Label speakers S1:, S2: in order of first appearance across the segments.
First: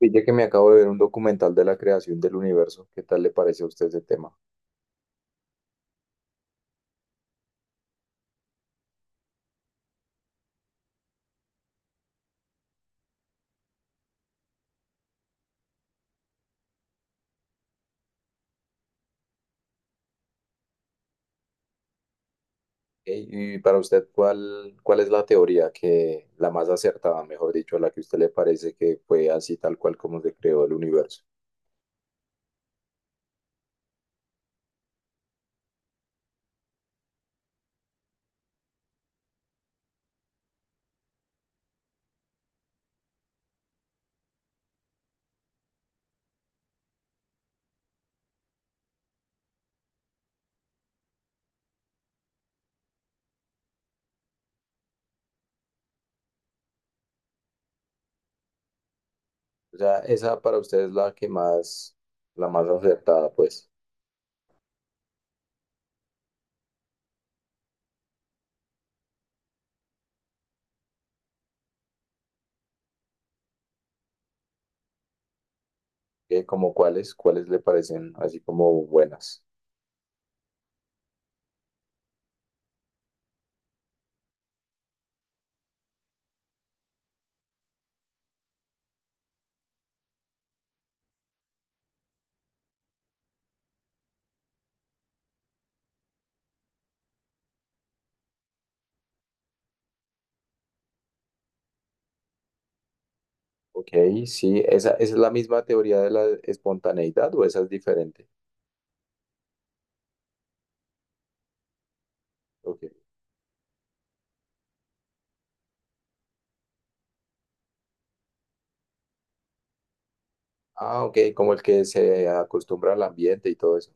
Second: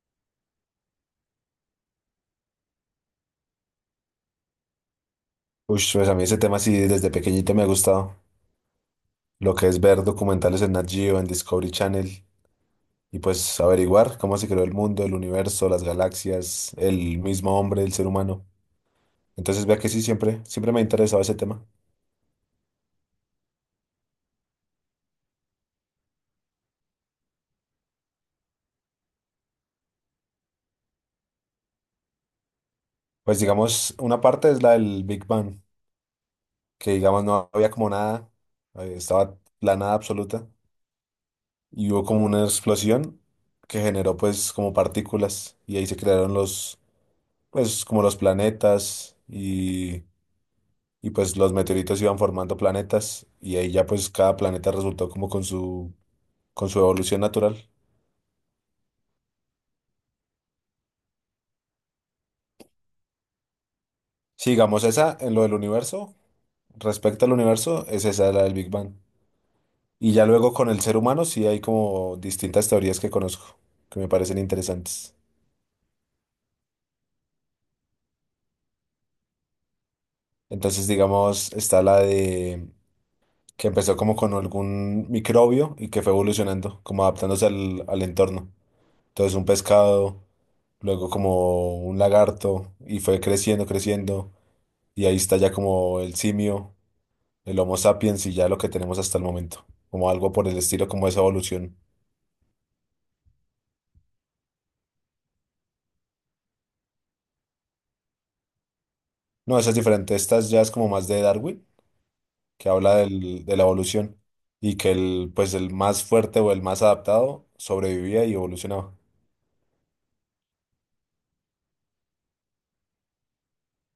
S1: Pille que me acabo de ver un documental de la creación del universo. ¿Qué tal le parece a usted ese tema?
S2: Uy, pues a mí ese tema sí desde pequeñito me ha gustado. Lo que es ver documentales en Nat Geo, en Discovery Channel y pues averiguar cómo se creó el mundo, el universo, las galaxias, el mismo hombre, el ser humano. Entonces vea que sí, siempre, siempre me ha interesado ese tema.
S1: Ey. Y para usted, ¿cuál es la teoría que la más acertada, mejor dicho, a la que a usted le parece que fue así tal cual como se creó el universo?
S2: Pues digamos, una parte es la del Big Bang, que digamos no había como nada, estaba la nada absoluta y hubo como una explosión que generó pues como partículas y ahí se crearon los, pues como los planetas y pues los meteoritos iban formando planetas y ahí ya pues cada planeta resultó como con su evolución natural.
S1: O sea, esa para usted es la que la más acertada, pues.
S2: Sigamos esa en lo del universo, respecto al universo, es esa la del Big Bang. Y ya luego con el ser humano sí hay como distintas teorías que conozco, que me parecen interesantes.
S1: ¿Qué, como cuáles le parecen así como buenas?
S2: Entonces digamos está la de que empezó como con algún microbio y que fue evolucionando, como adaptándose al entorno. Entonces un pescado, luego como un lagarto y fue creciendo, creciendo. Y ahí está ya como el simio, el Homo sapiens y ya lo que tenemos hasta el momento. Como algo por el estilo, como esa evolución.
S1: Ok, sí, esa es la misma teoría de la espontaneidad o esa es diferente.
S2: No, esa es diferente. Ya es como más de Darwin, que
S1: Ok.
S2: habla de la evolución. Y que el, pues el más fuerte o el más adaptado sobrevivía y evolucionaba.
S1: Ah, ok, como el que se acostumbra al ambiente y todo eso.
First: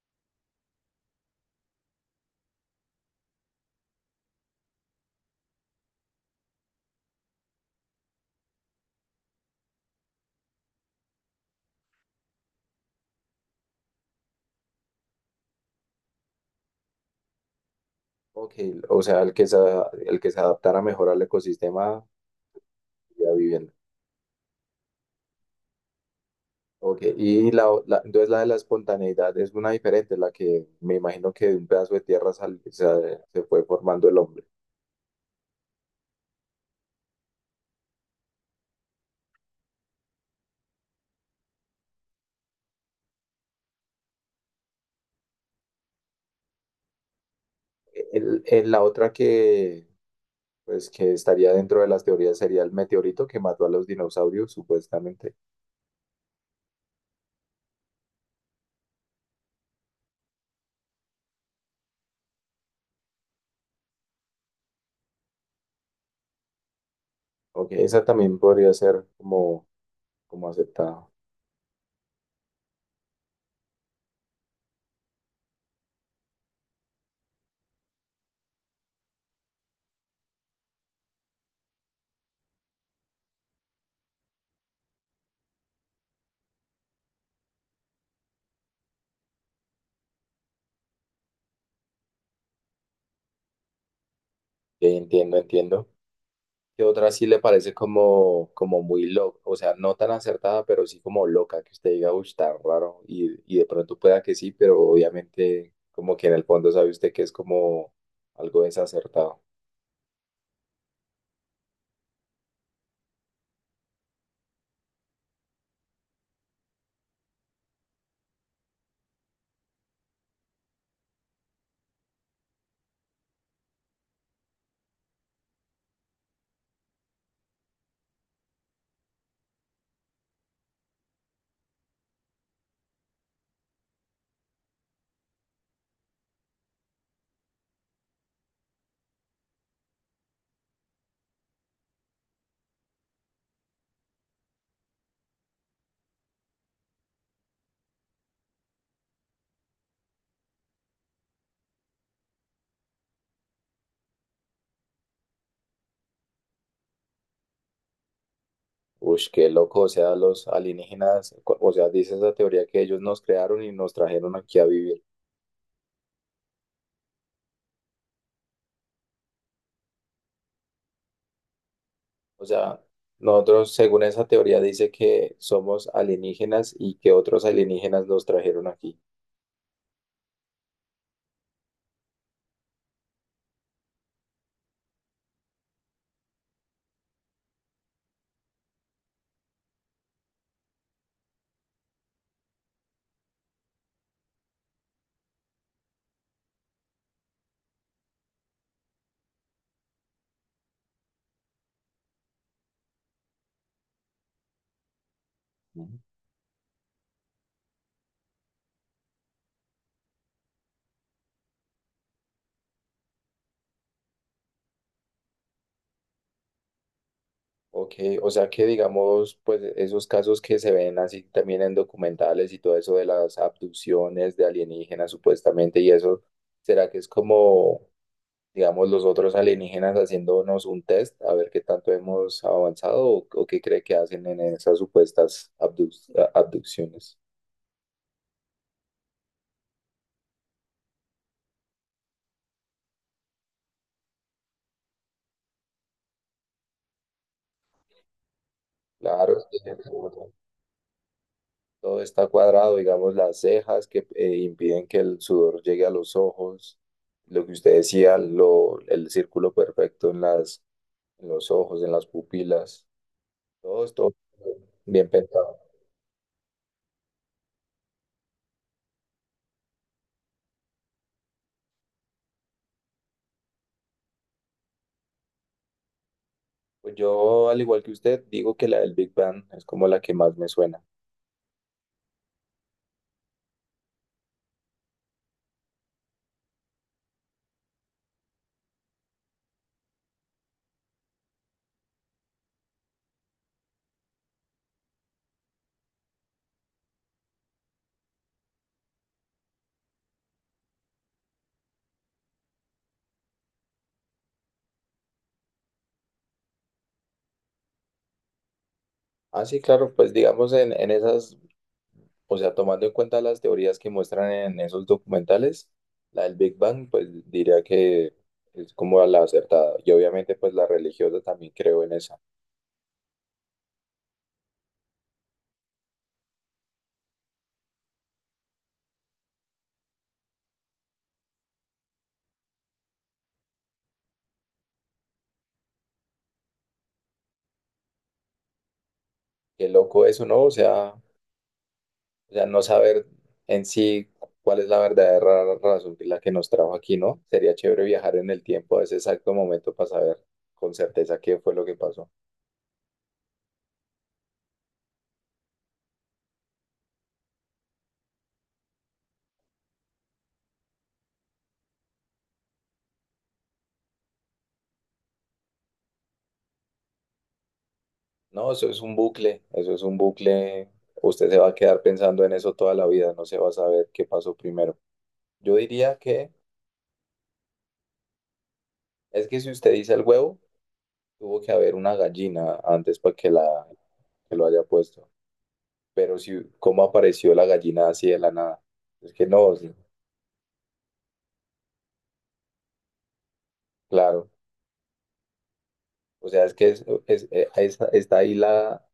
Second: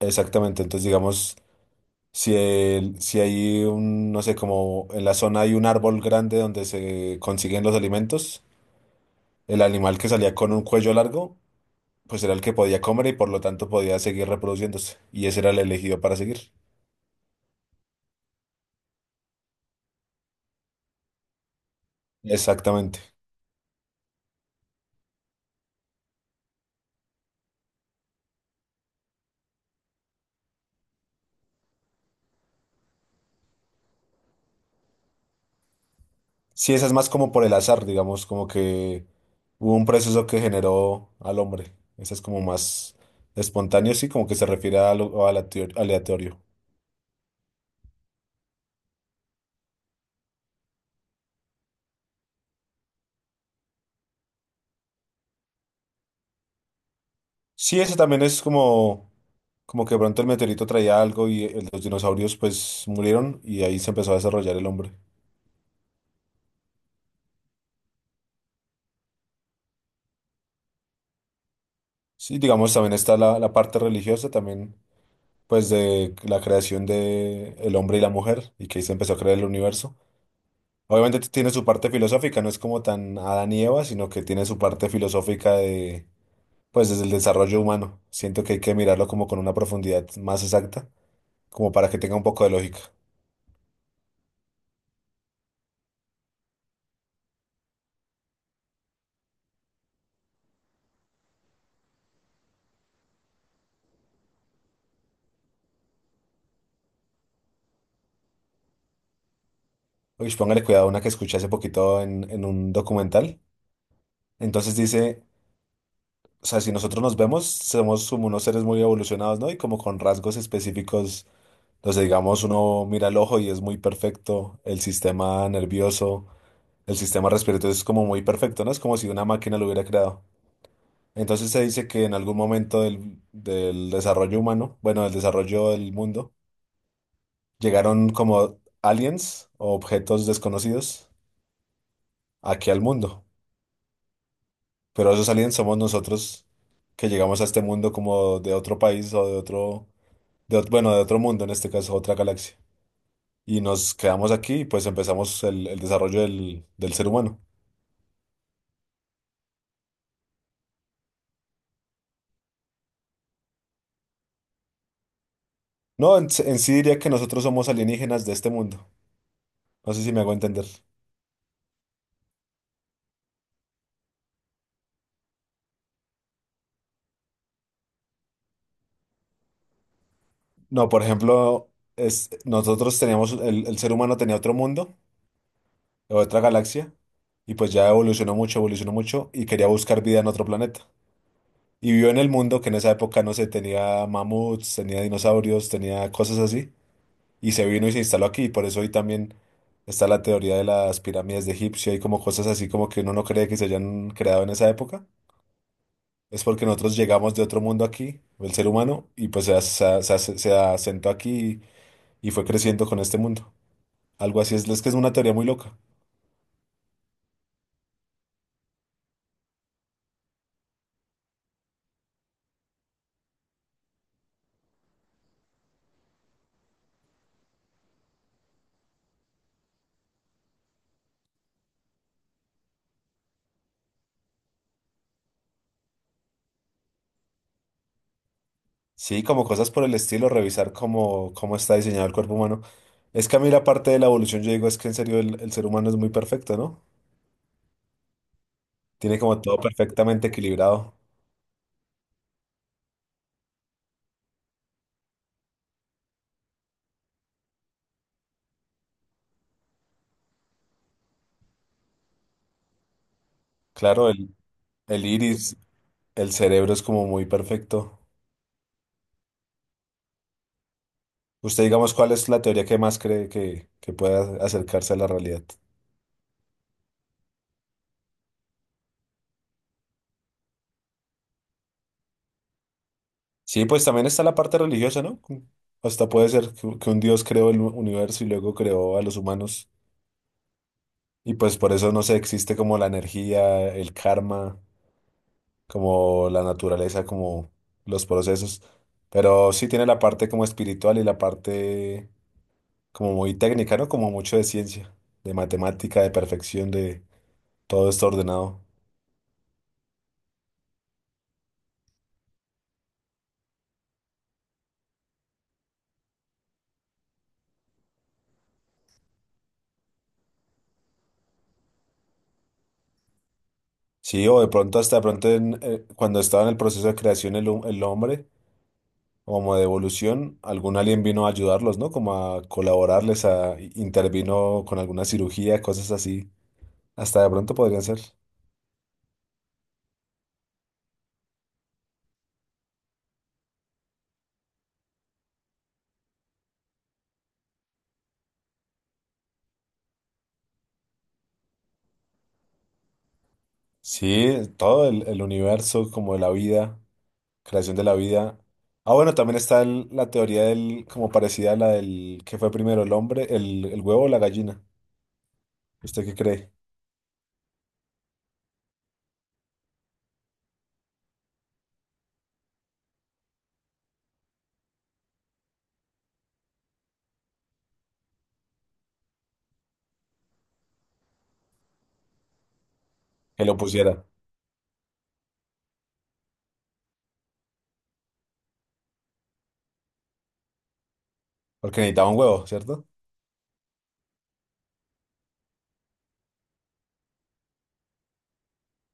S2: Exactamente. Entonces, digamos, si, si hay un, no sé, como en la zona hay un árbol grande donde se consiguen los alimentos, el animal que salía con un cuello largo pues era el que podía comer y por lo tanto podía seguir reproduciéndose. Y ese era el elegido para seguir.
S1: Ok, o sea, el que el que se adaptara mejor al ecosistema
S2: Exactamente.
S1: y a vivienda. Ok, y la, o- la- entonces la de la espontaneidad es una diferente, la que me imagino que de un pedazo de tierra sal- se fue formando el hombre.
S2: Sí, esa es más como por el azar, digamos, como que hubo un proceso que generó al hombre. Esa es como más espontáneo, sí, como que se refiere a lo a la aleatorio.
S1: La otra que, pues, que estaría dentro de las teorías sería el meteorito que mató a los dinosaurios, supuestamente.
S2: Sí, ese también es como, como que de pronto el meteorito traía algo y los dinosaurios pues murieron y ahí se empezó a desarrollar el hombre.
S1: Ok, esa también podría ser como, como aceptada. Ok,
S2: Sí, digamos, también está la, la parte religiosa, también pues de la creación de el hombre y la mujer y que ahí se empezó a crear el universo. Obviamente tiene su parte filosófica, no es como tan Adán y Eva, sino que tiene su parte filosófica de, pues desde el desarrollo humano. Siento que hay que mirarlo como con una profundidad más exacta, como para que tenga un poco de lógica.
S1: entiendo, entiendo. Que otra sí le parece como, como muy loca, o sea, no tan acertada, pero sí como loca, que usted diga, uy, está raro, y de pronto pueda que sí, pero obviamente como que en el fondo sabe usted que es como algo desacertado.
S2: Uy, póngale cuidado a una que escuché hace poquito en un documental. Entonces dice, o sea, si nosotros nos vemos, somos como unos seres muy evolucionados, ¿no? Y como con rasgos específicos. Entonces, digamos, uno mira el ojo y es muy perfecto, el sistema nervioso, el sistema respiratorio es como muy perfecto, ¿no? Es como si una máquina lo hubiera creado. Entonces se dice que en algún momento del, del desarrollo humano, bueno, del desarrollo del mundo, llegaron como aliens o objetos desconocidos aquí al mundo. Pero esos aliens somos nosotros que llegamos a este mundo como de otro país o de otro, de, bueno, de otro mundo, en este caso, otra galaxia. Y nos quedamos aquí y pues empezamos el desarrollo del, del ser humano.
S1: Uy, qué loco, o sea, los alienígenas, cu- o sea, dice esa teoría que ellos nos crearon y nos trajeron aquí a vivir.
S2: No, en sí diría que nosotros somos alienígenas de este mundo. No sé si me hago entender.
S1: O sea, nosotros, según esa teoría, dice que somos alienígenas y que otros alienígenas nos trajeron aquí.
S2: No, por ejemplo, es, nosotros teníamos, el ser humano tenía otro mundo, otra galaxia, y pues ya evolucionó mucho y quería buscar vida en otro planeta. Y vivió en el mundo que en esa época, no sé, tenía mamuts, tenía dinosaurios, tenía cosas así. Y se vino y se instaló aquí. Y por eso hoy también está la teoría de las pirámides de Egipcio y como cosas así como que uno no cree que se hayan creado en esa época. Es porque nosotros llegamos de otro mundo aquí, el ser humano, y pues se asentó aquí y fue creciendo con este mundo. Algo así es que es una teoría muy loca.
S1: Ok, o sea que digamos, pues esos casos que se ven así también en documentales y todo eso de las abducciones de alienígenas supuestamente y eso, ¿será que es como, digamos, los otros alienígenas haciéndonos un test a ver qué tanto hemos avanzado o qué cree que hacen en esas supuestas abduc- abducciones?
S2: Sí, como cosas por el estilo, revisar cómo, cómo está diseñado el cuerpo humano. Es que a mí la parte de la evolución, yo digo, es que en serio el ser humano es muy perfecto, ¿no? Tiene
S1: Claro,
S2: como
S1: es
S2: todo
S1: que
S2: perfectamente equilibrado.
S1: todo está cuadrado, digamos, las cejas que impiden que el sudor llegue a los ojos, lo que usted decía, lo, el círculo perfecto en las en los ojos, en las pupilas, todo
S2: Claro,
S1: esto
S2: el
S1: bien
S2: iris,
S1: pensado.
S2: el cerebro es como muy perfecto. Usted, digamos, ¿cuál es la teoría que más cree que pueda acercarse a la realidad?
S1: Pues yo, al igual que usted, digo que la del Big Bang es como la que más me suena.
S2: Sí, pues también está la parte religiosa, ¿no? Como hasta puede ser que un Dios creó el universo y luego creó a los humanos. Y pues por eso no sé, existe como la energía, el karma, como la naturaleza, como los procesos. Pero sí tiene la parte como espiritual y la parte como muy técnica, ¿no? Como mucho de ciencia, de matemática, de perfección, de todo esto ordenado.
S1: Ah, sí, claro, pues digamos en esas, o sea, tomando en cuenta las teorías que muestran en esos documentales, la del Big Bang, pues diría que es como la acertada. Y obviamente, pues la religiosa también creo en esa.
S2: Sí, o de pronto hasta de pronto en, cuando estaba en el proceso de creación el, el hombre, como de evolución, algún alien vino a ayudarlos, ¿no? Como a colaborarles, a intervino con alguna cirugía, cosas así. Hasta de pronto podrían ser.
S1: Qué loco eso, ¿no? O sea, o sea, no saber en sí cuál es la verdadera razón que la que nos trajo aquí, ¿no? Sería chévere viajar en el tiempo a ese exacto momento para saber con certeza qué fue lo que pasó.
S2: Sí, todo el universo, como la vida, creación de la vida. Ah, bueno, también está la teoría del, como parecida a la del que fue primero el hombre, el huevo o la gallina. ¿Usted qué cree?
S1: No, eso es un bucle, eso es un bucle. Usted se va a quedar pensando en eso toda la vida, no se va a saber qué pasó primero. Yo diría que es que si usted dice el huevo, tuvo que haber una gallina antes para que la
S2: Que lo pusiera.
S1: que lo haya puesto. Pero si cómo apareció la gallina así de la nada. Es que no, sí,
S2: Porque necesitaba un huevo, ¿cierto?
S1: claro. O sea, es que está ahí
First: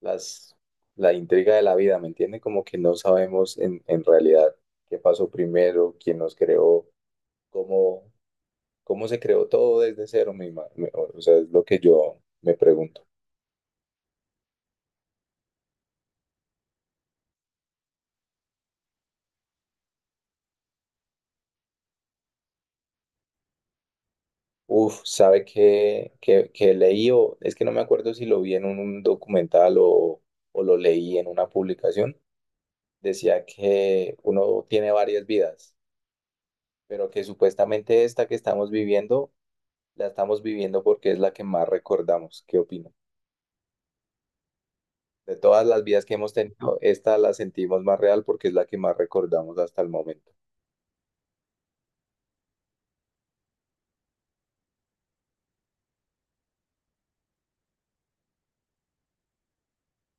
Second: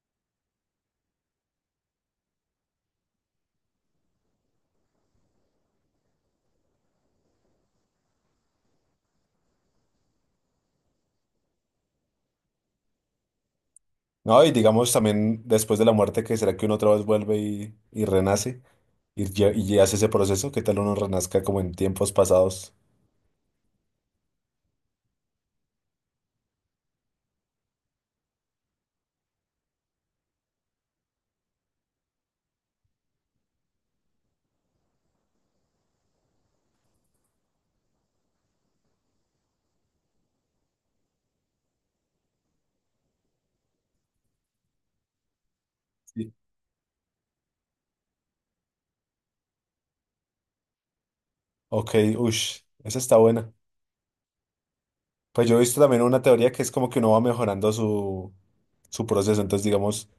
S1: las, la intriga de la vida, ¿me entiende? Como que no sabemos en realidad qué pasó primero, quién nos creó, cómo, cómo se creó todo desde cero, o sea, es lo que yo me pregunto.
S2: No, y digamos también después de la muerte, que será que uno otra vez vuelve y renace y, y ya hace ese proceso, ¿qué tal uno renazca como en tiempos pasados?
S1: Uf, ¿sabe qué, qué leí? O, es que no me acuerdo si lo vi en un documental o lo leí en una publicación. Decía que uno tiene varias vidas, pero que supuestamente esta que estamos viviendo la estamos viviendo porque es la que más recordamos. ¿Qué opino? De todas las vidas que hemos
S2: Sí.
S1: tenido, esta la sentimos más real porque es la que más recordamos hasta el momento.
S2: Ok, ush, esa está buena. Pues yo he visto también una teoría que es como que uno va mejorando su, su proceso, entonces digamos,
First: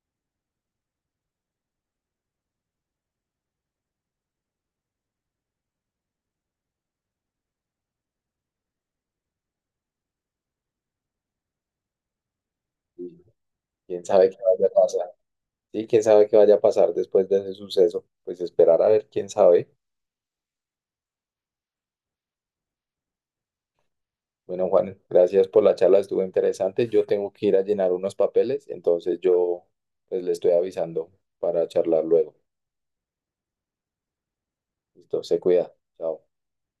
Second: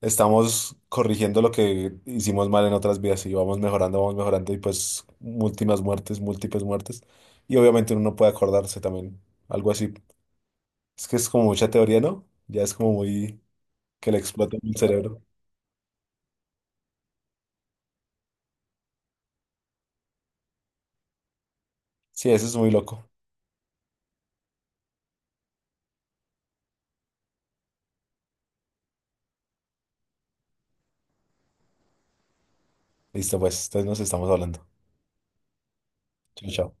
S2: estamos corrigiendo lo que hicimos mal en otras vidas y vamos mejorando y pues múltiples muertes, múltiples muertes. Y obviamente uno no puede acordarse también, algo así. Es que es como mucha teoría, ¿no? Ya es como
S1: Y
S2: muy...
S1: quién
S2: que le
S1: sabe qué
S2: explota
S1: vaya a
S2: el
S1: pasar.
S2: cerebro.
S1: Sí, quién sabe qué vaya a pasar después de ese suceso. Pues esperar a ver quién sabe.
S2: Sí, eso es muy loco.
S1: Bueno, Juan, gracias por la charla, estuvo interesante. Yo tengo que ir a llenar unos papeles, entonces yo pues le estoy avisando para charlar luego.
S2: Listo, pues, entonces nos estamos hablando.
S1: Listo, se cuida. Chao.
S2: Chao, chao.